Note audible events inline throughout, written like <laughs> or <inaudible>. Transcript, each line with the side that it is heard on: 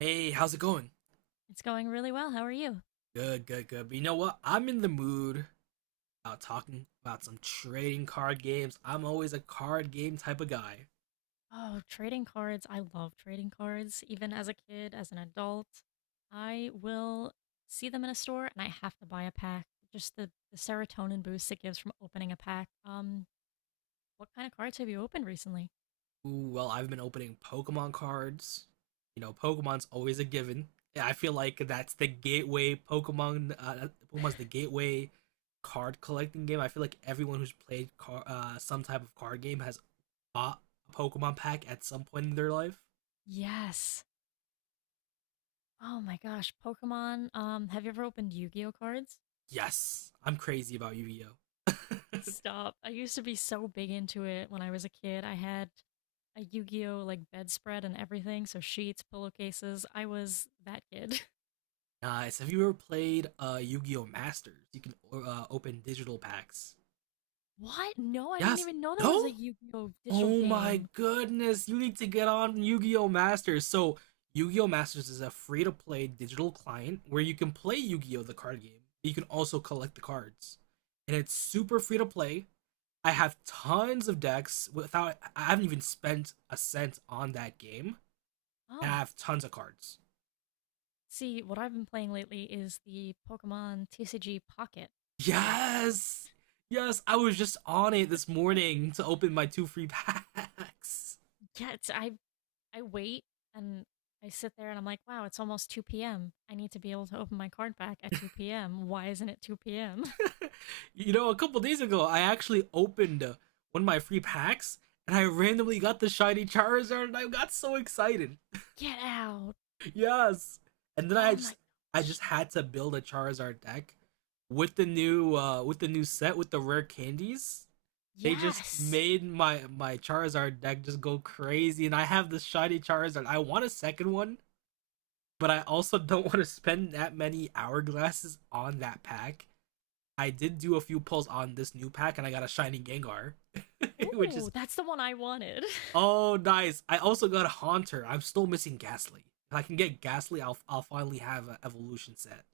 right: Hey, how's it going?
left: It's going really well. How are you?
right: Good, good, good. But you know what? I'm in the mood about talking about some trading card games. I'm always a card game type of guy.
left: Oh, trading cards. I love trading cards. Even as a kid, as an adult, I will see them in a store and I have to buy a pack. Just the serotonin boost it gives from opening a pack. What kind of cards have you opened recently?
right: Ooh, well, I've been opening Pokemon cards. You know, Pokemon's always a given. Yeah, I feel like that's the gateway Pokemon. Pokemon's the gateway card collecting game. I feel like everyone who's played some type of card game has bought a Pokemon pack at some point in their life.
left: Yes. Oh my gosh, Pokemon. Have you ever opened Yu-Gi-Oh cards?
right: Yes, I'm crazy about Yu Gi Oh. <laughs>
left: Stop. I used to be so big into it when I was a kid. I had a Yu-Gi-Oh like bedspread and everything, so sheets, pillowcases. I was that kid. <laughs>
right: Nice. Have you ever played Yu-Gi-Oh Masters? You can open digital packs.
left: What? No, I didn't
right: Yes.
left: even know there
right: No?
left: was a Yu-Gi-Oh! Digital
right: Oh my
left: game.
right: goodness. You need to get on Yu-Gi-Oh Masters. So, Yu-Gi-Oh Masters is a free-to-play digital client where you can play Yu-Gi-Oh the card game. But you can also collect the cards. And it's
left: S-
right: super free to play. I have tons of decks without I haven't even spent a cent on that game. And I
left: Oh,
right: have tons of cards.
left: see, what I've been playing lately is the Pokemon TCG Pocket game.
right: Yes, yes, I was just on it this morning to open my two free packs.
left: Yeah, it's, I wait and I sit there and I'm like, wow, it's almost 2 p.m. I need to be able to open my card back at 2 p.m. Why isn't it 2 p.m.?
right: <laughs> You know, a couple days ago, I actually opened one of my free packs, and I randomly got the shiny Charizard and I got so excited.
left: <laughs> Get out.
right: Yes. And then I
left: Oh my
right: just I just
left: gosh.
right: had to build a Charizard deck with the new set with the rare candies. They just
left: Yes.
right: made my Charizard deck just go crazy and I have this shiny Charizard. I want a second one, but I also <laughs> don't want to spend that many hourglasses on that pack. I did do a few pulls on this new pack and I got a shiny Gengar, <laughs> which
left: Ooh,
right: is
left: that's the one I wanted. <laughs>
right: oh, nice. I also got a Haunter. I'm still missing Ghastly. If I can get Ghastly, I'll finally have an evolution set.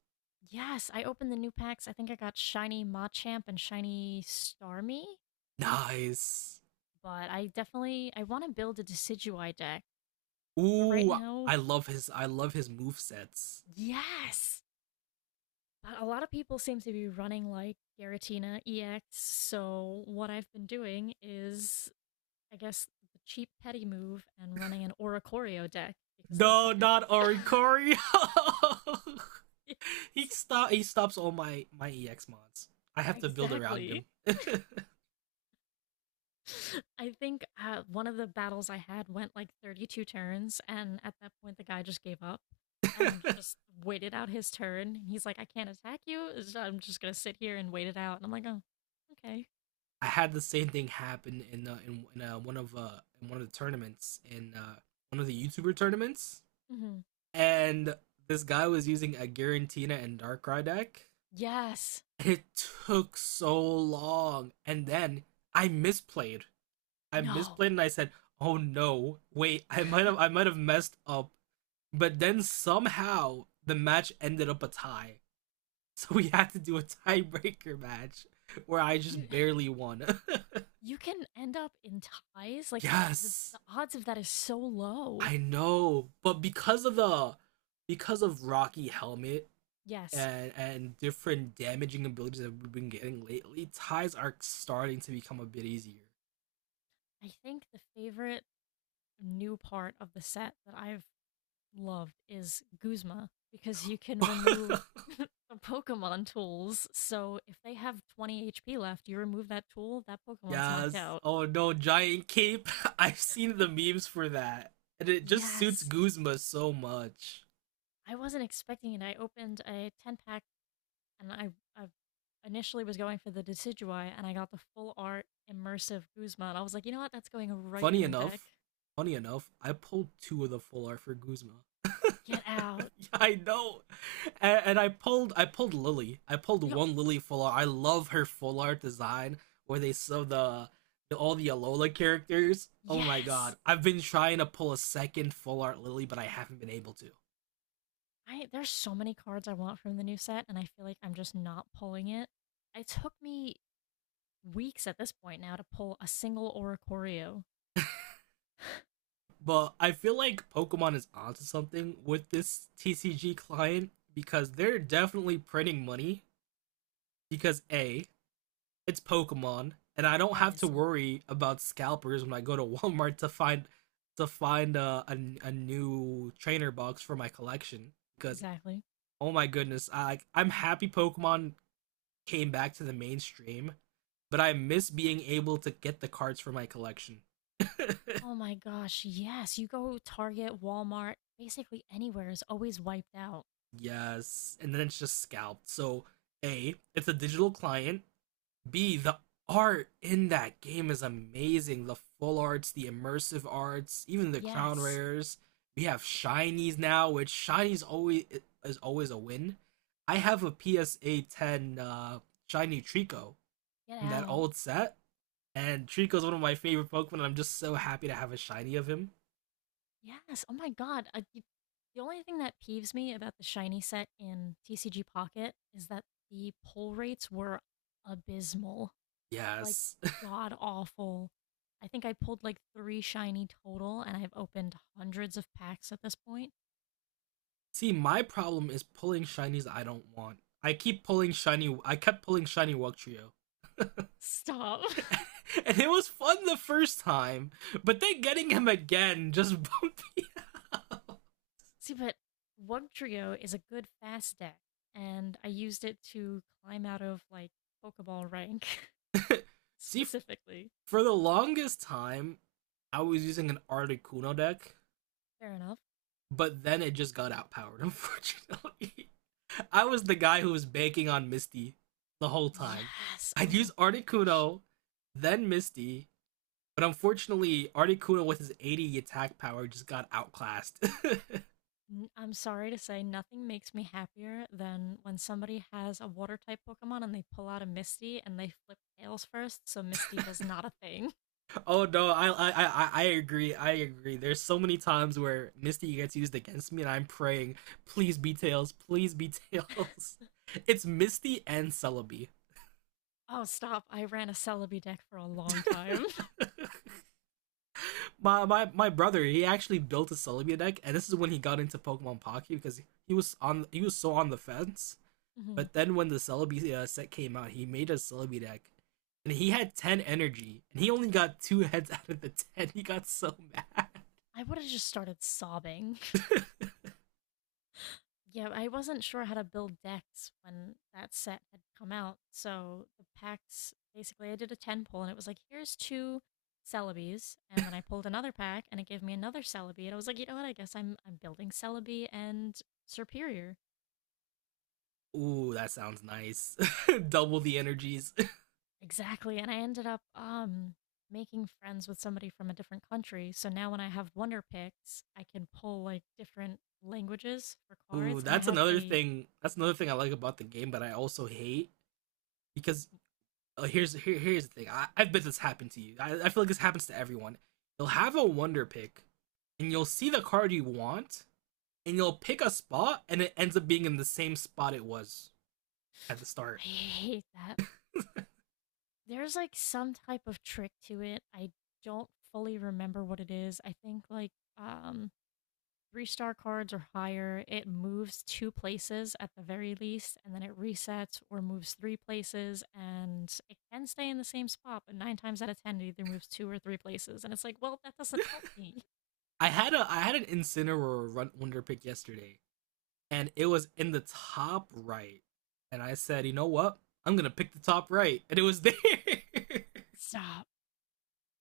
left: Yes, I opened the new packs. I think I got shiny Machamp and shiny Starmie.
right: Nice.
left: But I definitely, I want to build a Decidueye deck. But right
right: Ooh,
left: now,
right: I love his move sets.
left: yes, but a lot of people seem to be running like Garatina EX. So what I've been doing is, I guess, the cheap petty move and running an Oracorio deck because they
right: No, not
left: can't.
right: Orikori.
left: <laughs> Yes,
right: <laughs> He stops all my EX mods. I have to build around
left: exactly.
right: him.
left: <laughs> I think one of the battles I had went like 32 turns, and at that point, the guy just gave up and
right: <laughs>
left: just waited out his turn. He's like, I can't attack you. So I'm just going to sit here and wait it out. And I'm like, oh, okay.
right: I had the same thing happen in one of in one of the tournaments in one of the YouTuber tournaments,
left: Hmm.
right: and this guy was using a Garantina and Darkrai deck.
left: Yes.
right: It took so long, and then I misplayed. I
left: No.
right: misplayed, and I said, "Oh no, wait! I might have messed up." But then somehow the match ended up a tie, <laughs> so we had to do a tiebreaker match where I
left: You
right: just barely won.
left: you can end up in ties.
right: <laughs>
left: Like, the,
right: Yes,
left: the odds of that is so low.
right: I know, but because of Rocky Helmet
left: Yes.
right: and different damaging abilities that we've been getting lately, ties are starting to become a bit easier.
left: I think the favorite new part of the set that I've loved is Guzma because you can remove
right: <laughs>
left: <laughs> the Pokemon tools. So if they have 20 HP left, you remove that tool, that Pokemon's knocked
right: Yes.
left: out.
right: Oh no, giant cape. <laughs> I've seen the
left: <laughs>
right: memes for that. And it just suits
left: Yes.
right: Guzma so much.
left: I wasn't expecting it. I opened a 10 pack and I initially was going for the Decidueye and I got the full art immersive Guzma. And I was like, you know what? That's going right
right: Funny
left: in a deck.
right: enough, funny enough, I pulled two of the full art for Guzma.
left: Get out.
right: <laughs> I know, and I pulled Lily. I pulled
left: Yo,
right: one Lily full art. I love her full art design where they sew the all the Alola characters. Oh my
left: yes.
right: god, I've been trying to pull a second full art Lily, but I haven't been able to.
left: I There's so many cards I want from the new set and I feel like I'm just not pulling it. It took me weeks at this point now to pull a single Oricorio. <laughs>
right: But I
left: Yeah,
right: feel like Pokemon is onto something with this TCG client because they're definitely printing money. Because it's Pokemon, and I don't have to
left: obviously.
right: worry about scalpers when I go to <laughs> Walmart to find a new trainer box for my collection because
left: Exactly.
right: oh my goodness, I'm happy Pokemon came back to the mainstream, but I miss being able to get the cards for my collection.
left: Oh my gosh, yes. You go Target, Walmart, basically anywhere is always wiped out.
right: <laughs> Yes, and then it's just scalped. So, A, it's a digital client, B, the art in that game is amazing. The full arts, the immersive arts, even the crown
left: Yes.
right: rares. We have shinies now, which shinies always is always a win. I have a PSA 10 shiny Trico
left: Get
right: from that
left: out.
right: old set, and Trico's one of my favorite Pokemon. And I'm just so happy to have a shiny of him.
left: Yes. Oh my god. The only thing that peeves me about the shiny set in TCG Pocket is that the pull rates were abysmal. Like
right: Yes.
left: god awful. I think I pulled like 3 shiny total and I've opened hundreds of packs at this point.
right: <laughs> See, my problem is pulling shinies I don't want. I keep pulling shiny. I kept pulling shiny Trio
left: Stop.
right: <laughs> and it was fun the first time, but then getting him again just <laughs> bumped me.
left: <laughs> See, but Wug Trio is a good fast deck, and I used it to climb out of like Pokeball rank, <laughs>
right: See,
left: specifically.
right: for the longest time, I was using an Articuno deck,
left: Fair enough.
right: but then it just got outpowered, unfortunately. <laughs> I was the guy who was banking on Misty the whole time.
left: Yes.
right: I'd
left: Oh
right: use
left: my gosh.
right: Articuno, then Misty, but unfortunately, Articuno with his 80 attack power just got outclassed. <laughs>
left: I'm sorry to say, nothing makes me happier than when somebody has a water type Pokemon and they pull out a Misty and they flip tails first, so Misty does not a thing.
right: Oh no, I agree. I agree. There's so many times where Misty gets used against me, and I'm praying, please be tails, please be tails. <laughs> It's Misty and Celebi.
left: Oh, stop. I ran a Celebi deck for a long time. <laughs>
right: <laughs> My brother, he actually built a Celebi deck, and this is when he got into Pokemon Pocky because he was so on the fence.
left: Mhm.
right: But then when the Celebi set came out, he made a Celebi deck, and he had 10 energy, and he only got two <laughs> heads out of the 10. He got so <laughs> mad.
left: I would have just started sobbing. Yeah, I wasn't sure how to build decks when that set had come out. So the packs basically I did a 10 pull and it was like, here's two Celebes, and then I pulled another pack and it gave me another Celebi, and I was like, you know what, I guess I'm building Celebi and Superior.
right: Ooh, that sounds nice. <laughs> Double the energies.
left: Exactly. And I ended up making friends with somebody from a different country. So now when I have wonder picks, I can pull like different languages for
right: <laughs> Ooh,
left: cards and I
right: that's
left: have
right: another
left: a
right: thing. That's another thing I like about the game, but I also hate because oh, here's the thing. I bet this happened to you. I feel like this happens to everyone. You'll have a wonder pick, and you'll see the card you want, and you'll pick a spot, and it ends up being in the same spot it was at the start.
left: I hate that. There's, like, some type of trick to it. I don't fully remember what it is. I think, like, um, 3-star cards or higher, it moves 2 places at the very least, and then it resets or moves 3 places, and it can stay in the same spot, but 9 times out of 10, it either moves 2 or 3 places. And it's like, well, that doesn't help me.
right: I had an Incineroar wonder pick yesterday, and it was in the top right. And I said, you know what? I'm gonna pick the top right, and it was there. <laughs>
left: Stop.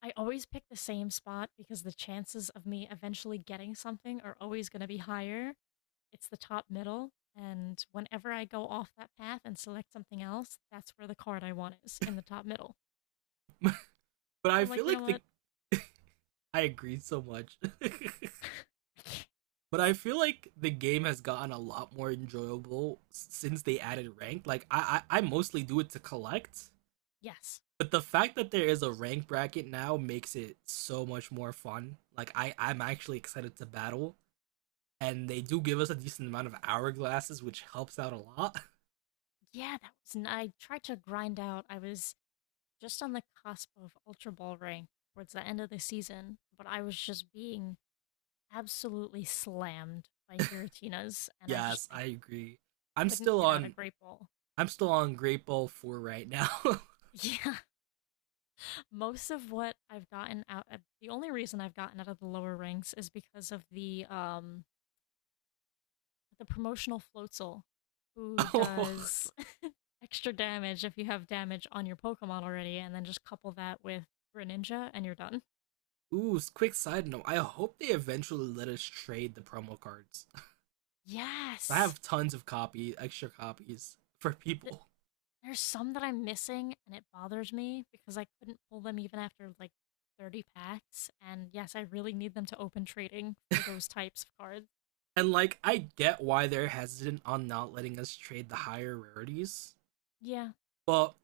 left: I always pick the same spot because the chances of me eventually getting something are always going to be higher. It's the top middle. And whenever I go off that path and select something else, that's where the card I want is in the top middle.
right: but
left: And
right: I
left: I'm
right: feel
left: like, you know
right: like the
left: what?
right: <laughs> I agreed so much.
left: <laughs>
right: <laughs> But I
left: Yes.
right: feel like the game has gotten a lot more enjoyable since they added ranked. Like I mostly do it to collect,
left: Yes.
right: but the fact that there is a rank bracket now makes it so much more fun. Like I'm actually excited to battle, and they do give us a decent amount of hourglasses, which helps out a lot.
left: Yeah, that was. I tried to grind out. I was just on the cusp of Ultra Ball rank towards the end of the season, but I was just being absolutely slammed by Giratinas, and I just,
right: Yes,
left: I
right: I agree. I'm
left: couldn't
right: still
left: get out of
right: on.
left: Great Ball.
right: I'm still on Great Ball Four right now. <laughs>
left: <laughs> Yeah. Most of what I've gotten out the only reason I've gotten out of the lower ranks is because of the promotional floatzel who
right: Oh,
left: does <laughs> extra damage if you have damage on your Pokemon already and then just couple that with Greninja and you're done.
right: ooh! Quick side note: I hope they eventually let us trade the promo cards. I
left: Yes.
right: have tons of extra copies for
left: Th-
right: people.
left: There's some that I'm missing and it bothers me because I couldn't pull them even after like 30 packs, and yes, I really need them to open trading for those types of cards.
right: And like, I get why they're hesitant on not letting us trade the higher rarities,
left: Yeah,
right: but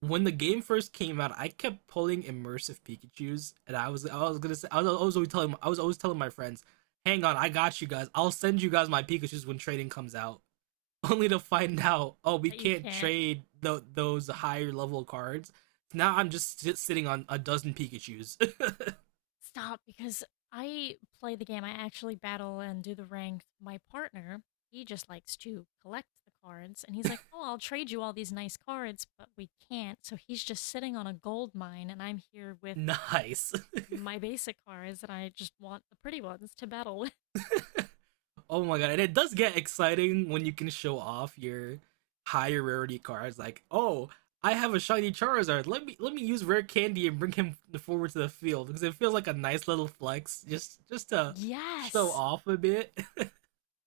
right: when the game first came out, I kept pulling immersive Pikachu's, and I was gonna say I was always telling my friends, "Hang on, I got you guys. I'll send you guys my Pikachu's when trading comes out." <laughs> Only to find out, oh, we
left: that you
right: can't
left: can't.
right: trade those higher level cards. Now I'm just sitting on a dozen Pikachu's.
left: Stop, because I play the game. I actually battle and do the ranked. My partner, he just likes to collect the cards, and he's like, "Oh, I'll trade you all these nice cards," but we can't. So he's just sitting on a gold mine, and I'm here
right: <laughs>
left: with
right: Nice.
left: my basic cards, and I just want the pretty ones to battle with.
right: Oh my god, and it does get exciting when you can show off your higher rarity cards. Like, oh, I have a shiny Charizard. Let me use rare candy and bring him forward to the field because it feels like a nice little flex, just
left: <laughs>
right: to show
left: Yes.
right: off a bit.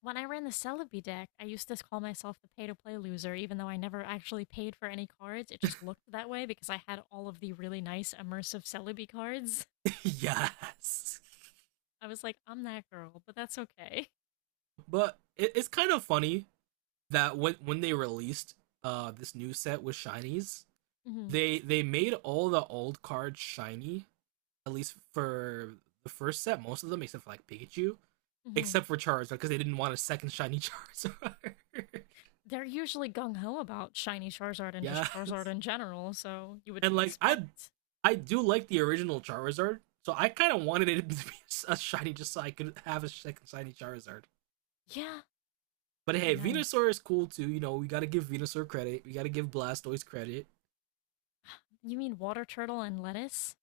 left: When I ran the Celebi deck, I used to call myself the pay to play loser, even though I never actually paid for any cards. It just looked that way because I had all of the really nice immersive Celebi cards.
right: <laughs> Yes,
left: I was like, I'm that girl, but that's okay.
right: but it's kind of funny that when they released this new set with shinies,
left: Hmm.
right: they made all the old cards shiny, at least for the first set, most of them except for like Pikachu,
left: Hmm.
right: except for Charizard because they didn't want a second shiny Charizard.
left: They're usually gung ho about shiny Charizard
right: <laughs>
left: and just Charizard
right: Yes,
left: in general, so you would
right: and like I,
left: expect.
right: I do like the original Charizard, so I kind of wanted it <laughs> to be a shiny just so I could have a second shiny Charizard.
left: Yeah, it
right: But
left: would be
right: hey,
left: nice.
right: Venusaur is cool too. You know, we gotta give Venusaur credit. We gotta give Blastoise credit.
left: You mean water turtle and lettuce?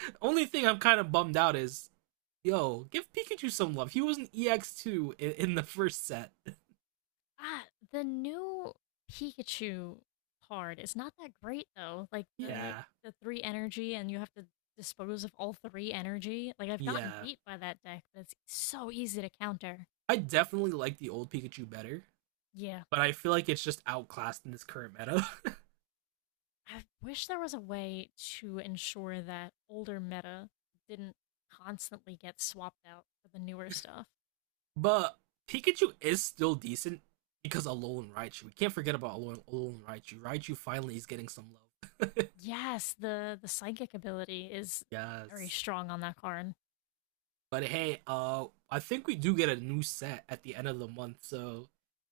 right: The only thing I'm kind of bummed out is, yo, give Pikachu some love. He was an EX2 in the first set.
left: Ah, the new Pikachu card is not that great though. Like the
right: Yeah,
left: the three energy, and you have to dispose of all three energy. Like I've gotten
right: yeah.
left: beat by that deck, but it's so easy to counter.
right: I definitely like the old Pikachu better,
left: Yeah,
right: but I feel like it's just outclassed in this current meta.
left: I wish there was a way to ensure that older meta didn't constantly get swapped out for the newer stuff.
right: But Pikachu is still decent because Alolan Raichu. We can't forget about Alolan Raichu. Raichu finally is getting some love.
left: Yes, the psychic ability is very
right: Yes.
left: strong on that card.
right: But hey, I think we do get a new set at the end of the month. So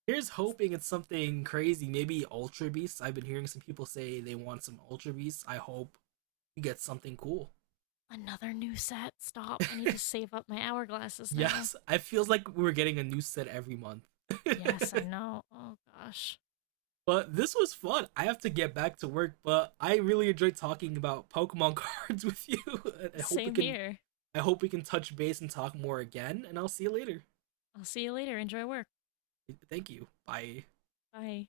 right: here's hoping it's something crazy. Maybe Ultra Beasts. I've been hearing some people say they want some Ultra Beasts. I hope we get something cool.
left: Another new set. Stop. I need to save up my hourglasses now.
right: Yes, it feels like we're getting a new set every month.
left: Yes, I
right: <laughs>
left: know. Oh gosh.
right: But this was fun. I have to get back to work, but I really enjoyed talking about Pokemon <laughs> cards with you. <laughs> I hope we
left: Same
right: can
left: here.
right: I hope we can touch base and talk more again, and I'll see you later.
left: I'll see you later. Enjoy work.
right: Thank you. Bye.
left: Bye.